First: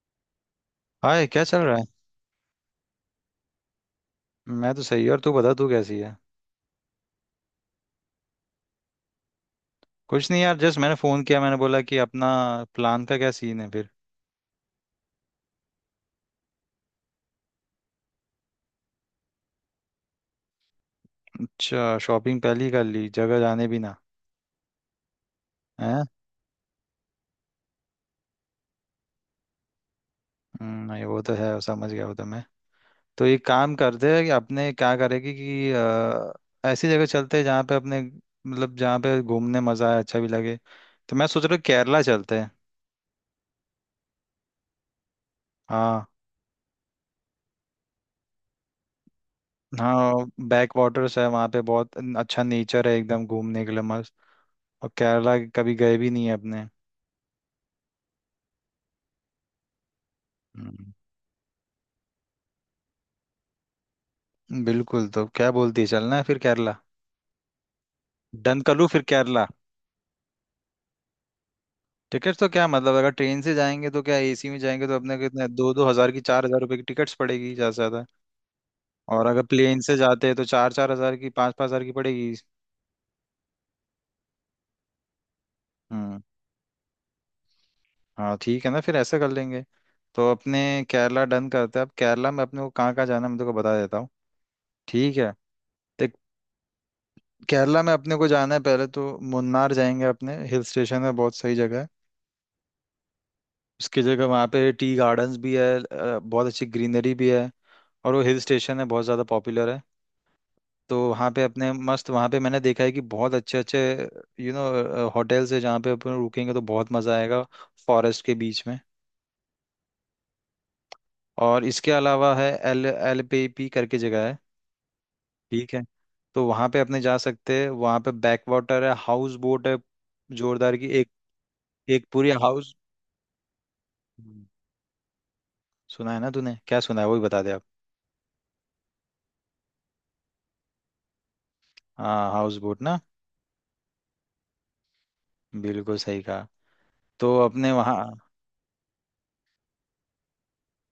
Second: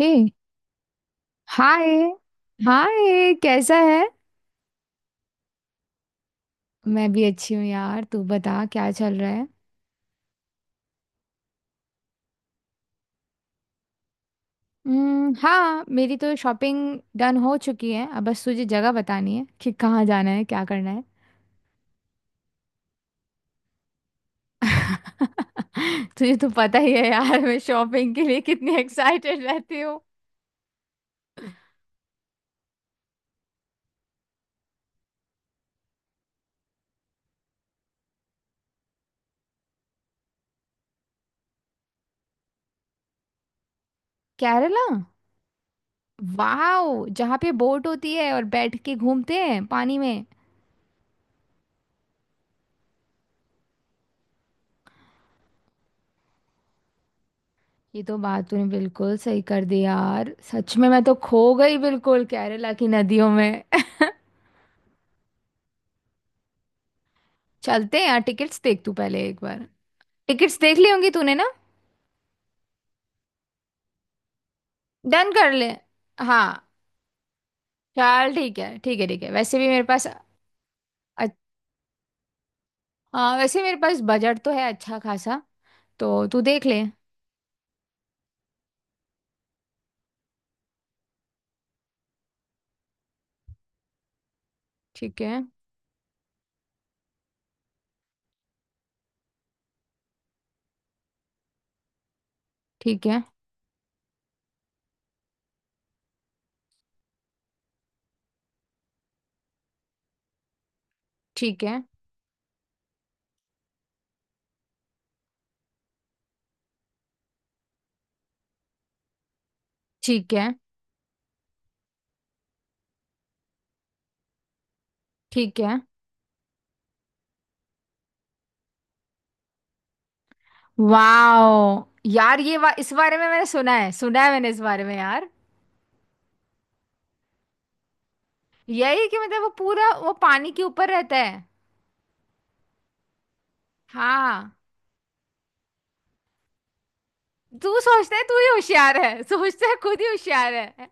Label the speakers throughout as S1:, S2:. S1: हे
S2: hi, क्या चल रहा है।
S1: हाय। हाय कैसा है।
S2: मैं तो सही। और तू बता, तू कैसी है।
S1: मैं भी अच्छी हूँ यार, तू बता क्या चल रहा है।
S2: कुछ नहीं यार, जस्ट मैंने फोन किया। मैंने बोला कि अपना प्लान का क्या सीन है फिर।
S1: हम्म, हाँ, मेरी तो शॉपिंग डन हो चुकी है, अब बस तुझे जगह बतानी है कि कहाँ जाना है क्या करना है।
S2: अच्छा, शॉपिंग पहले ही कर ली, जगह जाने भी ना है।
S1: तुझे तो पता ही है यार, मैं शॉपिंग के लिए कितनी एक्साइटेड रहती हूँ।
S2: नहीं वो तो है, समझ गया वो तो। मैं तो एक काम करते हैं कि अपने क्या करेगी कि ऐसी जगह चलते हैं जहाँ पे अपने मतलब जहाँ पे घूमने मजा आए, अच्छा भी लगे। तो मैं सोच रहा हूँ केरला चलते हैं।
S1: केरला।
S2: हाँ।
S1: वाह, जहाँ पे बोट होती है और बैठ के घूमते हैं पानी में।
S2: हाँ, बैक वाटर्स है वहाँ पे, बहुत अच्छा नेचर है, एकदम घूमने के लिए मस्त। और केरला कभी गए भी नहीं है अपने।
S1: ये तो बात तूने बिल्कुल सही कर दी यार, सच में
S2: हम्म।
S1: मैं तो खो गई बिल्कुल केरला की नदियों में।
S2: बिल्कुल, तो क्या बोलती है, चलना है फिर केरला?
S1: चलते हैं यार,
S2: डन
S1: टिकट्स
S2: कर
S1: देख
S2: लूँ
S1: तू
S2: फिर
S1: पहले एक
S2: केरला।
S1: बार। टिकट्स देख ली होंगी तूने ना।
S2: टिकट्स तो क्या मतलब, अगर ट्रेन से जाएंगे तो क्या एसी में जाएंगे तो अपने को
S1: डन
S2: इतने
S1: कर ले।
S2: दो दो हजार की, चार
S1: हाँ।
S2: हजार रुपए की टिकट्स पड़ेगी ज्यादा से ज्यादा।
S1: चल ठीक है, ठीक है, ठीक
S2: और
S1: है,
S2: अगर
S1: वैसे भी
S2: प्लेन
S1: मेरे
S2: से
S1: पास।
S2: जाते हैं तो चार चार हजार
S1: अ-
S2: की, पाँच पाँच हजार की पड़ेगी।
S1: हाँ, वैसे मेरे पास बजट तो है अच्छा खासा।
S2: हम्म।
S1: तो तू देख ले।
S2: हाँ, ठीक है ना, फिर ऐसा कर लेंगे। तो अपने केरला डन करते हैं। अब केरला में अपने को कहाँ कहाँ जाना है, मैं तेरे को बता देता हूँ। ठीक
S1: ठीक
S2: है।
S1: है।
S2: तो केरला में अपने को जाना है, पहले तो मुन्नार जाएंगे अपने। हिल स्टेशन है, बहुत सही जगह है।
S1: ठीक है।
S2: उसकी जगह वहाँ पे टी गार्डन्स भी है, बहुत अच्छी ग्रीनरी भी है। और वो हिल स्टेशन है, बहुत ज़्यादा पॉपुलर है। तो वहाँ पे
S1: ठीक
S2: अपने
S1: है।
S2: मस्त, वहाँ पे मैंने देखा है कि बहुत अच्छे अच्छे होटल्स है जहाँ पे अपन रुकेंगे तो बहुत मज़ा आएगा, फॉरेस्ट के बीच में।
S1: ठीक है।
S2: और इसके अलावा है एल एल पे पी करके जगह है।
S1: ठीक
S2: ठीक
S1: है।
S2: है। तो वहाँ पे अपने जा सकते हैं, वहाँ पे बैक वाटर है, हाउस बोट है जोरदार की एक।
S1: वाओ
S2: एक पूरी
S1: यार, ये
S2: हाउस।
S1: इस बारे में मैंने सुना है, सुना है मैंने इस बारे में यार।
S2: सुना है ना तूने, क्या सुना है वही बता दे आप।
S1: यही कि मतलब वो पूरा वो पानी के ऊपर रहता है।
S2: हाँ, हाउस बोट ना।
S1: हाँ।
S2: बिल्कुल सही कहा। तो अपने
S1: तू
S2: वहाँ।
S1: सोचता है तू ही होशियार है, सोचता है खुद ही होशियार है।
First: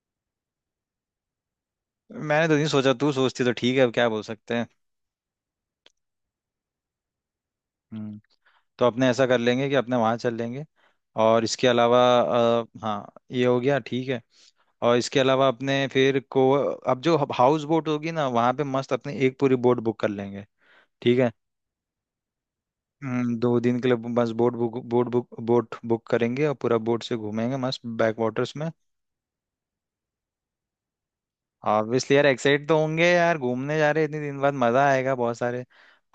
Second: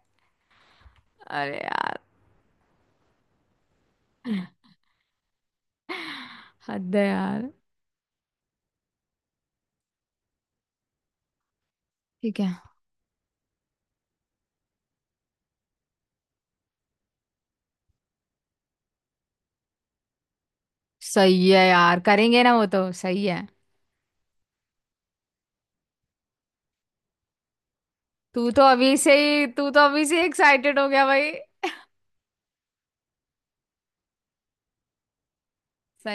S1: अरे यार।
S2: मैंने तो नहीं सोचा, तू सोचती तो ठीक है, अब क्या बोल सकते हैं।
S1: हद है यार।
S2: हम्म। तो अपने ऐसा कर लेंगे कि अपने वहाँ चल लेंगे। और इसके अलावा
S1: ठीक है।
S2: हाँ, ये हो गया, ठीक है। और इसके अलावा अपने फिर को, अब जो हाउस बोट होगी ना, वहाँ पे मस्त अपने एक पूरी बोट बुक कर लेंगे। ठीक है।
S1: सही है यार, करेंगे ना, वो तो सही है।
S2: दो दिन के लिए बस boat book, boat book, boat book करेंगे और पूरा बोट से घूमेंगे मस्त बैक वाटर्स में।
S1: तू तो अभी से एक्साइटेड हो गया भाई।
S2: ऑब्वियसली यार, एक्साइट तो होंगे यार, घूमने जा रहे हैं इतने दिन बाद, मजा आएगा बहुत सारे।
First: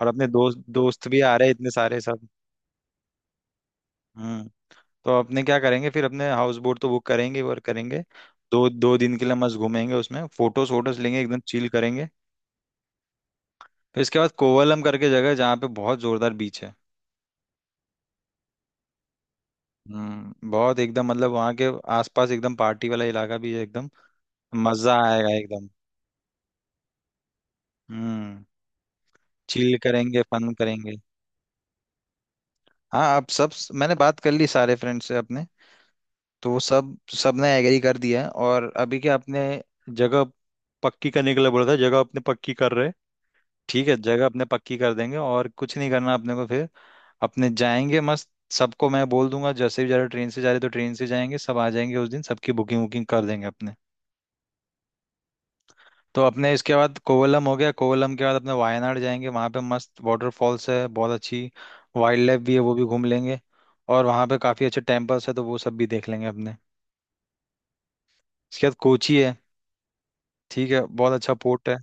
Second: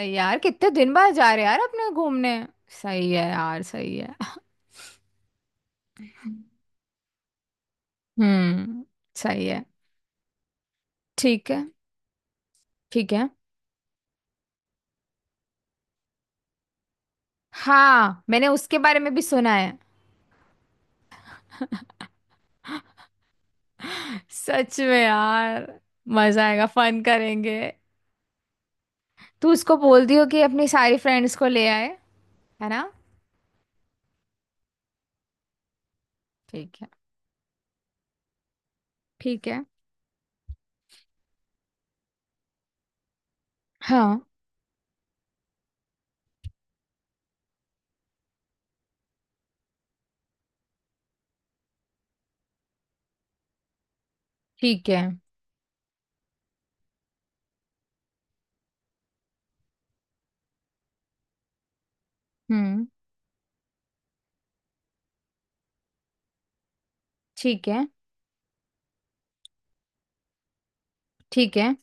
S2: और
S1: है
S2: अपने
S1: यार,
S2: दोस्त
S1: कितने दिन
S2: दोस्त
S1: बाद
S2: भी
S1: जा
S2: आ
S1: रहे
S2: रहे
S1: हैं
S2: हैं
S1: यार
S2: इतने
S1: अपने
S2: सारे सब।
S1: घूमने। सही है यार, सही है।
S2: हम्म। तो अपने क्या करेंगे फिर, अपने हाउस बोट तो बुक करेंगे ही, और करेंगे दो
S1: हम्म।
S2: दो दिन के लिए,
S1: सही
S2: मस्त
S1: है।
S2: घूमेंगे उसमें, फोटोज वोटोज लेंगे, एकदम
S1: ठीक है।
S2: चिल करेंगे।
S1: ठीक है।
S2: फिर इसके बाद कोवलम करके जगह है, जहाँ पे बहुत जोरदार बीच है।
S1: हाँ, मैंने उसके बारे में भी सुना है।
S2: बहुत एकदम मतलब वहाँ के आसपास एकदम पार्टी वाला इलाका भी है एकदम।
S1: सच
S2: मजा
S1: में
S2: आएगा एकदम।
S1: यार। मजा आएगा, फन करेंगे।
S2: हम्म।
S1: तू
S2: चिल
S1: उसको बोल
S2: करेंगे,
S1: दियो कि
S2: फन
S1: अपनी
S2: करेंगे।
S1: सारी फ्रेंड्स को ले आए। है ना।
S2: हाँ, अब सब। मैंने बात कर ली सारे फ्रेंड से अपने। तो वो
S1: ठीक है।
S2: सब सबने एग्री कर दिया है, और अभी क्या अपने
S1: ठीक है।
S2: जगह पक्की करने के लिए बोला था, जगह अपने पक्की कर रहे हैं। ठीक है,
S1: हाँ।
S2: जगह अपने पक्की कर देंगे, और कुछ नहीं करना अपने को फिर। अपने जाएंगे मस्त, सबको मैं बोल दूंगा जैसे भी जा रहे हो, ट्रेन से जा रहे हो तो ट्रेन से जाएंगे, सब आ जाएंगे उस दिन, सबकी बुकिंग वुकिंग कर देंगे अपने।
S1: ठीक है।
S2: तो अपने इसके बाद कोवलम हो गया, कोवलम के बाद अपने वायनाड जाएंगे, वहाँ पे मस्त वाटरफॉल्स है, बहुत अच्छी वाइल्ड लाइफ भी है, वो भी
S1: हम्म।
S2: घूम लेंगे। और वहाँ पे काफ़ी अच्छे टेम्पल्स है, तो वो सब भी देख लेंगे अपने।
S1: ठीक है।
S2: इसके बाद कोची है। ठीक है, बहुत अच्छा
S1: ठीक
S2: पोर्ट
S1: है।
S2: है।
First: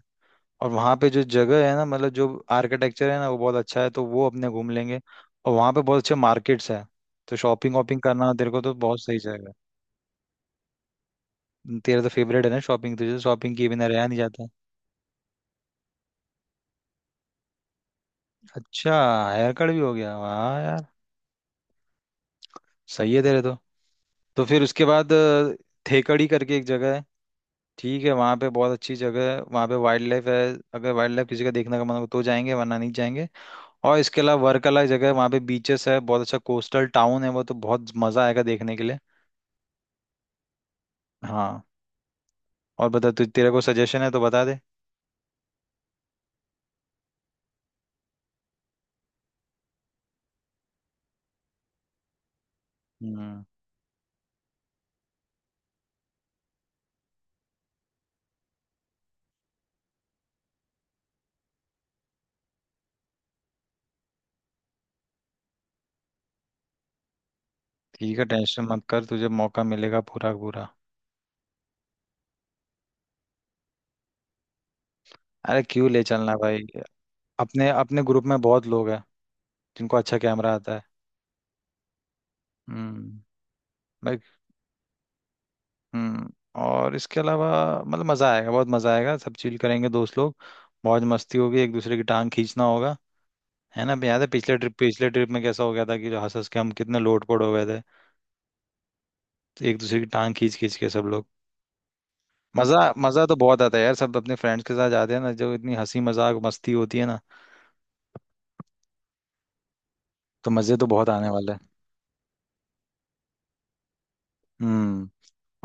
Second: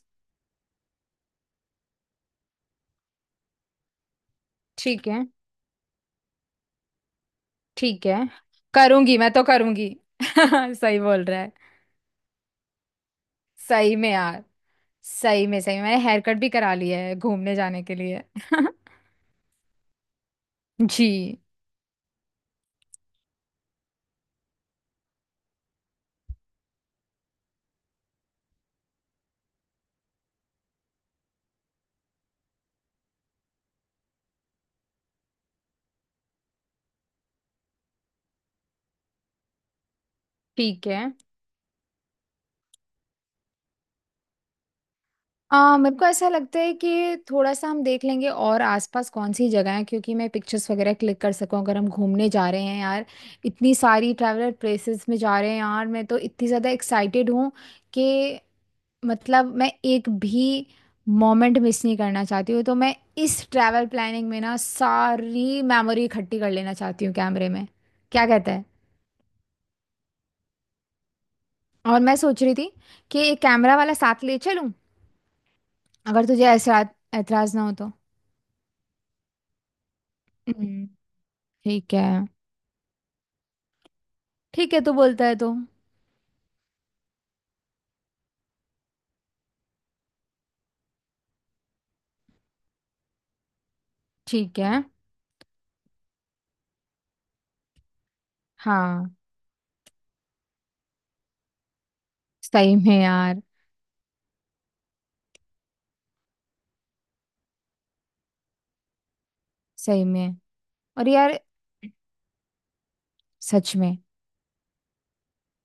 S2: और वहाँ पे जो जगह है ना, मतलब जो आर्किटेक्चर है ना, वो बहुत अच्छा है, तो वो अपने घूम लेंगे।
S1: ठीक है।
S2: और वहाँ पे बहुत अच्छे मार्केट्स हैं, तो शॉपिंग वॉपिंग
S1: ठीक है।
S2: करना हो तेरे को तो बहुत
S1: करूंगी,
S2: सही
S1: मैं तो
S2: जाएगा।
S1: करूंगी। सही बोल रहा है।
S2: तेरा तो फेवरेट है ना शॉपिंग, तुझे तो शॉपिंग किए बिना
S1: सही
S2: रहा
S1: में
S2: नहीं
S1: यार।
S2: जाता।
S1: सही में, सही में मैंने हेयर कट भी करा लिया है घूमने जाने के लिए।
S2: अच्छा, हेयर कट भी हो गया, वाह यार।
S1: जी।
S2: सही है तेरे तो। तो फिर उसके बाद थेकड़ी करके एक जगह है। ठीक है, वहाँ पे बहुत अच्छी जगह है, वहाँ पे वाइल्ड लाइफ है। अगर वाइल्ड लाइफ किसी का देखने का मन हो तो जाएंगे, वरना नहीं जाएंगे। और इसके अलावा वर्कला जगह है, वहाँ पे बीचेस है, बहुत अच्छा कोस्टल टाउन है, वो तो बहुत मज़ा आएगा देखने के लिए।
S1: ठीक है।
S2: हाँ, और बता तु, तेरे को सजेशन है तो बता दे।
S1: मेरे को ऐसा लगता है कि थोड़ा सा हम देख लेंगे और आसपास कौन सी जगह है, क्योंकि मैं पिक्चर्स वगैरह क्लिक कर सकूं अगर हम घूमने जा रहे हैं यार।
S2: हम्म,
S1: इतनी सारी ट्रैवलर प्लेसेस में जा रहे हैं यार, मैं तो इतनी ज़्यादा एक्साइटेड हूँ कि मतलब मैं एक भी मोमेंट मिस नहीं करना चाहती हूँ, तो मैं इस ट्रैवल प्लानिंग में ना सारी मेमोरी इकट्ठी कर लेना चाहती हूँ कैमरे में।
S2: ठीक है,
S1: क्या कहता
S2: टेंशन
S1: है।
S2: मत कर, तुझे मौका मिलेगा पूरा का पूरा।
S1: और मैं सोच रही थी कि एक कैमरा वाला साथ ले चलूँ,
S2: अरे क्यों ले
S1: अगर
S2: चलना
S1: तुझे
S2: भाई,
S1: ऐसा एतराज ना
S2: अपने
S1: हो तो।
S2: अपने ग्रुप में बहुत लोग हैं जिनको अच्छा कैमरा आता है।
S1: हम्म, ठीक है।
S2: हम्म। भाई।
S1: ठीक है, तू बोलता है तो।
S2: हम्म। और इसके अलावा मतलब मजा आएगा, बहुत मजा आएगा, सब चिल करेंगे दोस्त लोग। मौज मस्ती होगी, एक दूसरे की टांग खींचना होगा, है ना? याद है
S1: ठीक है।
S2: पिछले ट्रिप में कैसा हो गया था, कि जो हंस हंस के हम कितने लोट पोट हो गए थे।
S1: हाँ।
S2: तो एक दूसरे की टांग खींच खींच के सब लोग।
S1: सही
S2: मजा
S1: में
S2: मजा तो
S1: यार,
S2: बहुत आता है यार, सब अपने फ्रेंड्स के साथ जाते हैं ना, जो इतनी हंसी मजाक मस्ती होती है ना।
S1: सही में।
S2: तो मजे तो
S1: और
S2: बहुत आने
S1: यार,
S2: वाले हैं।
S1: सच में।
S2: हम्म।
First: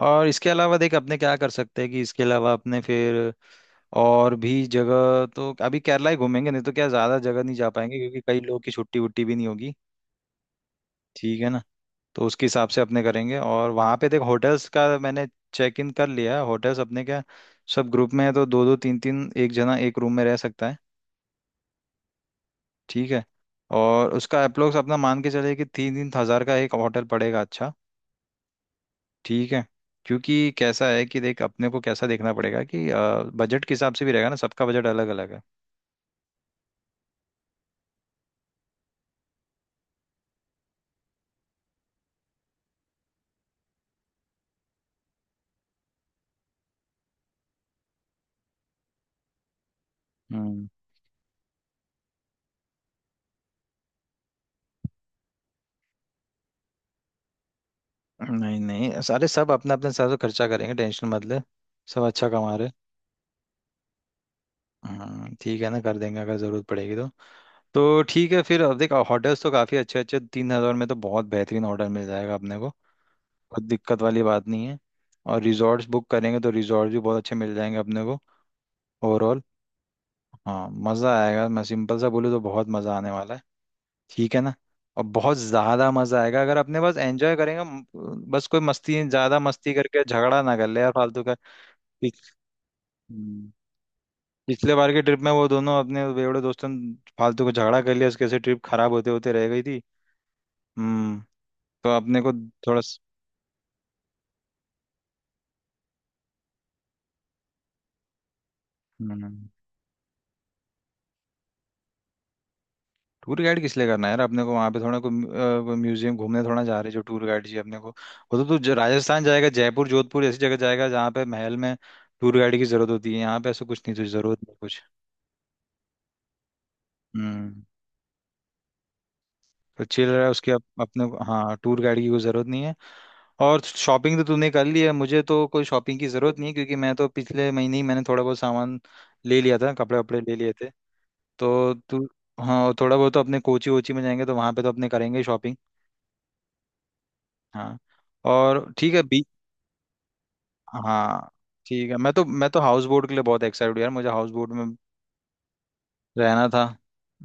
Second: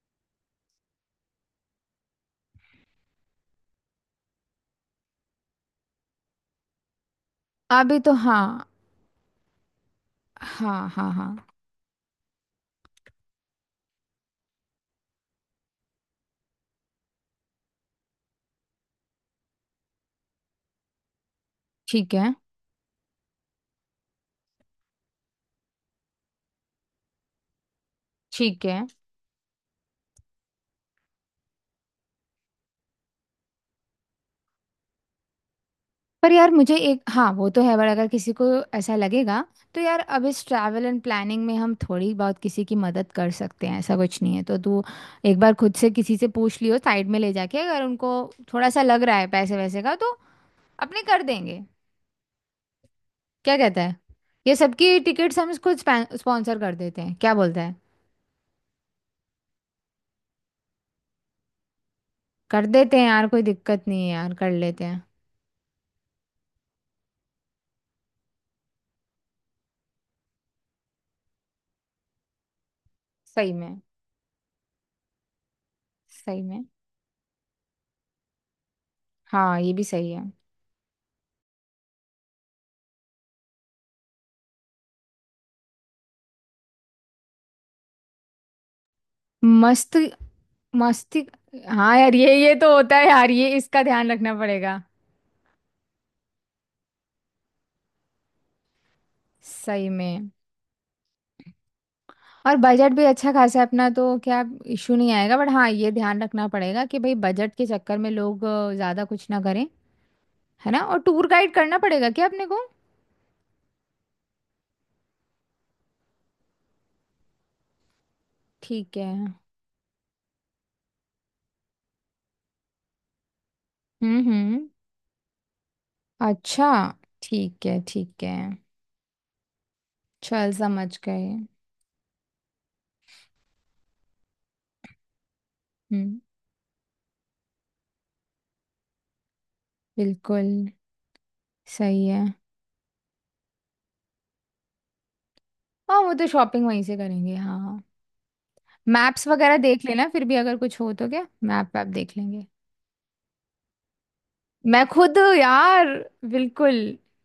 S2: और इसके अलावा देख अपने क्या कर सकते हैं कि इसके अलावा अपने फिर और भी जगह, तो अभी केरला ही घूमेंगे, नहीं तो क्या ज्यादा जगह नहीं जा पाएंगे
S1: अभी तो
S2: क्योंकि कई
S1: हाँ।
S2: लोग की छुट्टी वुट्टी भी नहीं होगी।
S1: हाँ, हाँ, हाँ।
S2: ठीक है ना। तो उसके हिसाब से अपने करेंगे। और वहां पे देख होटल्स का मैंने चेक इन कर लिया है, होटल्स अपने क्या, सब ग्रुप में है, तो दो दो तीन तीन, एक जना एक रूम में रह सकता है।
S1: ठीक है।
S2: ठीक है। और उसका अप्रोक्स अपना मान के चले कि तीन तीन हजार का एक होटल पड़ेगा, अच्छा।
S1: ठीक है।
S2: ठीक है। क्योंकि कैसा है कि देख अपने को कैसा देखना पड़ेगा कि बजट के हिसाब से भी रहेगा ना, सबका बजट अलग अलग है।
S1: पर यार मुझे एक, हाँ वो तो है, पर अगर किसी को ऐसा लगेगा, तो यार अब इस ट्रैवल एंड प्लानिंग में हम थोड़ी बहुत किसी की मदद कर सकते हैं ऐसा कुछ नहीं है, तो तू एक बार खुद से किसी से पूछ लियो, साइड में ले जाके, अगर उनको थोड़ा सा लग रहा है पैसे वैसे का तो
S2: हम्म।
S1: अपने कर देंगे। क्या कहता है। ये सबकी टिकट्स हम खुद स्पॉन्सर कर देते हैं, क्या बोलता है।
S2: नहीं नहीं, सारे सब अपना अपने हिसाब से खर्चा करेंगे, टेंशन मत ले, सब अच्छा कमा
S1: कर
S2: रहे।
S1: देते हैं यार, कोई दिक्कत नहीं है यार, कर लेते हैं।
S2: हम्म, ठीक है ना, कर देंगे अगर जरूरत पड़ेगी तो। तो ठीक है फिर, अब देख होटल्स तो काफ़ी अच्छे अच्छे, 3,000 में तो बहुत बेहतरीन होटल मिल जाएगा अपने को,
S1: सही
S2: कोई
S1: में,
S2: दिक्कत वाली बात नहीं है। और रिजॉर्ट्स बुक करेंगे
S1: सही
S2: तो
S1: में।
S2: रिजॉर्ट भी बहुत अच्छे मिल जाएंगे अपने को। ओवरऑल
S1: हाँ, ये भी सही है।
S2: हाँ, मज़ा आएगा। मैं सिंपल सा बोलूँ तो बहुत मज़ा आने वाला है, ठीक है ना? और बहुत ज़्यादा मज़ा आएगा अगर अपने बस एंजॉय करेंगे। बस कोई मस्ती, ज़्यादा मस्ती
S1: मस्त।
S2: करके झगड़ा ना कर ले यार, फालतू
S1: मस्ती।
S2: का।
S1: हाँ यार,
S2: पिछ-
S1: ये तो होता है यार,
S2: हम्म,
S1: ये इसका ध्यान रखना
S2: पिछले
S1: पड़ेगा।
S2: बार के ट्रिप में वो दोनों अपने बेवड़े दोस्तों ने फालतू को झगड़ा कर लिया, उसके से ट्रिप खराब होते होते रह गई थी।
S1: सही में।
S2: हम्म। तो अपने को
S1: और
S2: थोड़ा।
S1: बजट भी अच्छा खासा है अपना, तो क्या इशू नहीं आएगा, बट हाँ, ये ध्यान रखना पड़ेगा कि भाई बजट के चक्कर में लोग ज्यादा कुछ ना करें। है ना, और टूर गाइड करना पड़ेगा क्या अपने को।
S2: टूर गाइड किस लिए करना है यार, अपने को वहां पे थोड़ा कोई म्यूजियम घूमने थोड़ा जा रहे हैं, जो टूर गाइड जी अपने को। वो तो तू
S1: ठीक है।
S2: राजस्थान जाएगा, जयपुर जोधपुर ऐसी जगह जाएगा जहाँ पे महल में टूर गाइड की जरूरत होती है, यहाँ पे ऐसा कुछ नहीं, तुझे
S1: हम्म।
S2: जरूरत नहीं
S1: हम्म।
S2: कुछ।
S1: अच्छा।
S2: हम्म।
S1: ठीक है। ठीक है।
S2: तो चिल रहा है उसके
S1: चल समझ
S2: अपने को,
S1: गए।
S2: हाँ टूर गाइड की कोई जरूरत नहीं है। और शॉपिंग तो तूने कर ली है, मुझे तो कोई शॉपिंग की
S1: हम्म।
S2: जरूरत नहीं है, क्योंकि मैं तो पिछले महीने ही मैंने थोड़ा बहुत सामान ले लिया था, कपड़े वपड़े ले
S1: बिल्कुल।
S2: लिए थे। तो तू।
S1: सही है।
S2: हाँ, और थोड़ा बहुत तो अपने कोची वोची में जाएंगे तो वहां पे तो अपने करेंगे शॉपिंग।
S1: हाँ, वो तो शॉपिंग वहीं से करेंगे, हाँ
S2: हाँ।
S1: हाँ।
S2: और ठीक है।
S1: मैप्स वगैरह देख लेना, फिर भी अगर कुछ हो तो क्या
S2: हाँ,
S1: मैप वैप
S2: ठीक है। मैं
S1: देख
S2: तो
S1: लेंगे।
S2: मैं तो हाउस बोट के लिए बहुत एक्साइटेड हूँ यार, मुझे हाउस बोट में
S1: मैं खुद यार।
S2: रहना था।
S1: बिल्कुल।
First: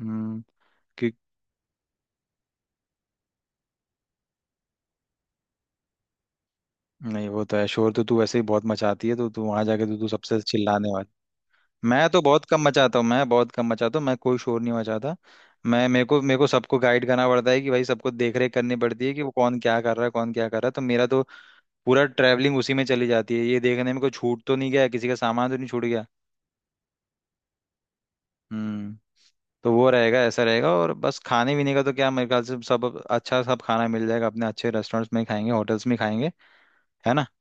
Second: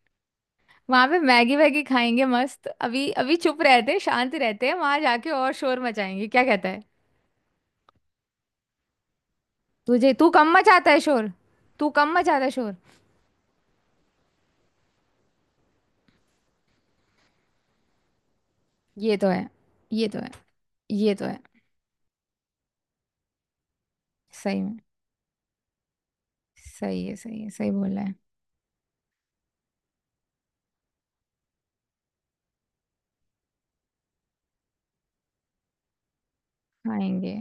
S2: हम्म।
S1: वहां
S2: कि
S1: पे मैगी वैगी खाएंगे मस्त, अभी अभी चुप रहते हैं शांत रहते हैं वहां जाके और शोर मचाएंगे, क्या कहता है।
S2: नहीं, वो तो है, शोर तो तू वैसे ही बहुत मचाती है, तो तू वहां जाके तो तू
S1: तुझे? तू
S2: सबसे
S1: कम
S2: चिल्लाने
S1: मचाता है
S2: वाली।
S1: शोर। तू
S2: मैं
S1: कम
S2: तो बहुत
S1: मचाता है
S2: कम
S1: शोर।
S2: मचाता हूँ, मैं बहुत कम मचाता हूँ, मैं कोई शोर नहीं मचाता। मैं मेरे को सबको गाइड करना पड़ता है कि भाई सबको देख रेख करनी पड़ती है
S1: ये
S2: कि
S1: तो
S2: वो
S1: है।
S2: कौन क्या कर रहा
S1: ये
S2: है,
S1: तो है।
S2: कौन क्या कर रहा है, तो मेरा
S1: ये
S2: तो
S1: तो है।
S2: पूरा ट्रैवलिंग उसी में चली जाती है, ये देखने में कोई छूट तो
S1: सही
S2: नहीं
S1: में।
S2: गया, किसी का सामान तो नहीं छूट गया।
S1: सही है, सही है, सही बोल रहा है।
S2: हम्म। तो वो रहेगा, ऐसा रहेगा। और बस खाने पीने का तो क्या, मेरे ख्याल से सब अच्छा, सब खाना मिल जाएगा अपने, अच्छे रेस्टोरेंट्स में ही खाएंगे, होटल्स में ही खाएंगे, है ना।
S1: खाएंगे।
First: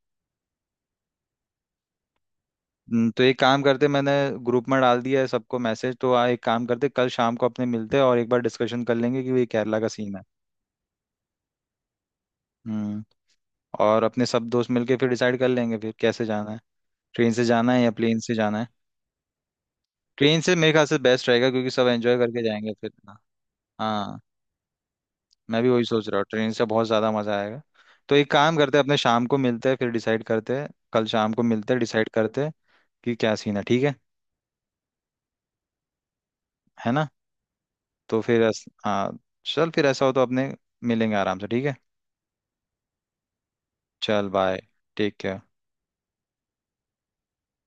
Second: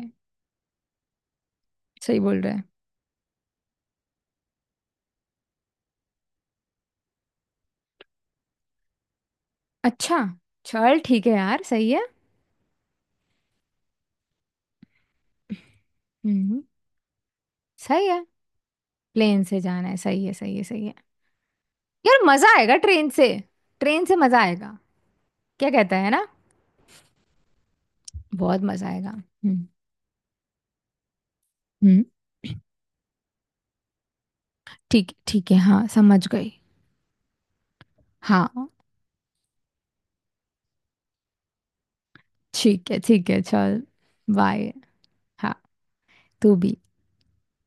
S1: सही बोल रहा है।
S2: तो एक काम करते, मैंने ग्रुप में डाल दिया है सबको मैसेज तो आ, एक काम करते कल शाम को अपने मिलते हैं और एक बार डिस्कशन कर लेंगे कि ये केरला का सीन
S1: अच्छा।
S2: है।
S1: चल ठीक है यार, सही है।
S2: हम्म। और अपने सब दोस्त मिलके फिर डिसाइड कर लेंगे फिर कैसे जाना है,
S1: हम्म।
S2: ट्रेन से जाना है या
S1: सही
S2: प्लेन
S1: है।
S2: से जाना है।
S1: प्लेन से जाना है, सही है,
S2: ट्रेन से
S1: सही है,
S2: मेरे
S1: सही
S2: ख्याल
S1: है।
S2: से बेस्ट रहेगा, क्योंकि सब एंजॉय
S1: यार
S2: करके
S1: मजा
S2: जाएंगे
S1: आएगा
S2: फिर।
S1: ट्रेन से। ट्रेन से
S2: हाँ,
S1: मजा आएगा।
S2: मैं भी
S1: क्या
S2: वही
S1: कहता
S2: सोच
S1: है
S2: रहा हूँ,
S1: ना।
S2: ट्रेन से बहुत ज्यादा मजा आएगा। तो एक काम
S1: बहुत
S2: करते हैं
S1: मजा
S2: अपने
S1: आएगा।
S2: शाम को
S1: हम्म।
S2: मिलते हैं, फिर डिसाइड करते हैं, कल शाम को मिलते हैं
S1: हम्म।
S2: डिसाइड करते हैं कि क्या सीन है, ठीक है?
S1: ठीक, ठीक है, हाँ समझ गई।
S2: है ना। तो फिर
S1: हाँ।
S2: हाँ, चल, फिर ऐसा हो तो अपने मिलेंगे आराम से, ठीक है।
S1: ठीक है, ठीक है, चल
S2: चल बाय।
S1: बाय।
S2: Take care.
S1: हाँ। तू भी।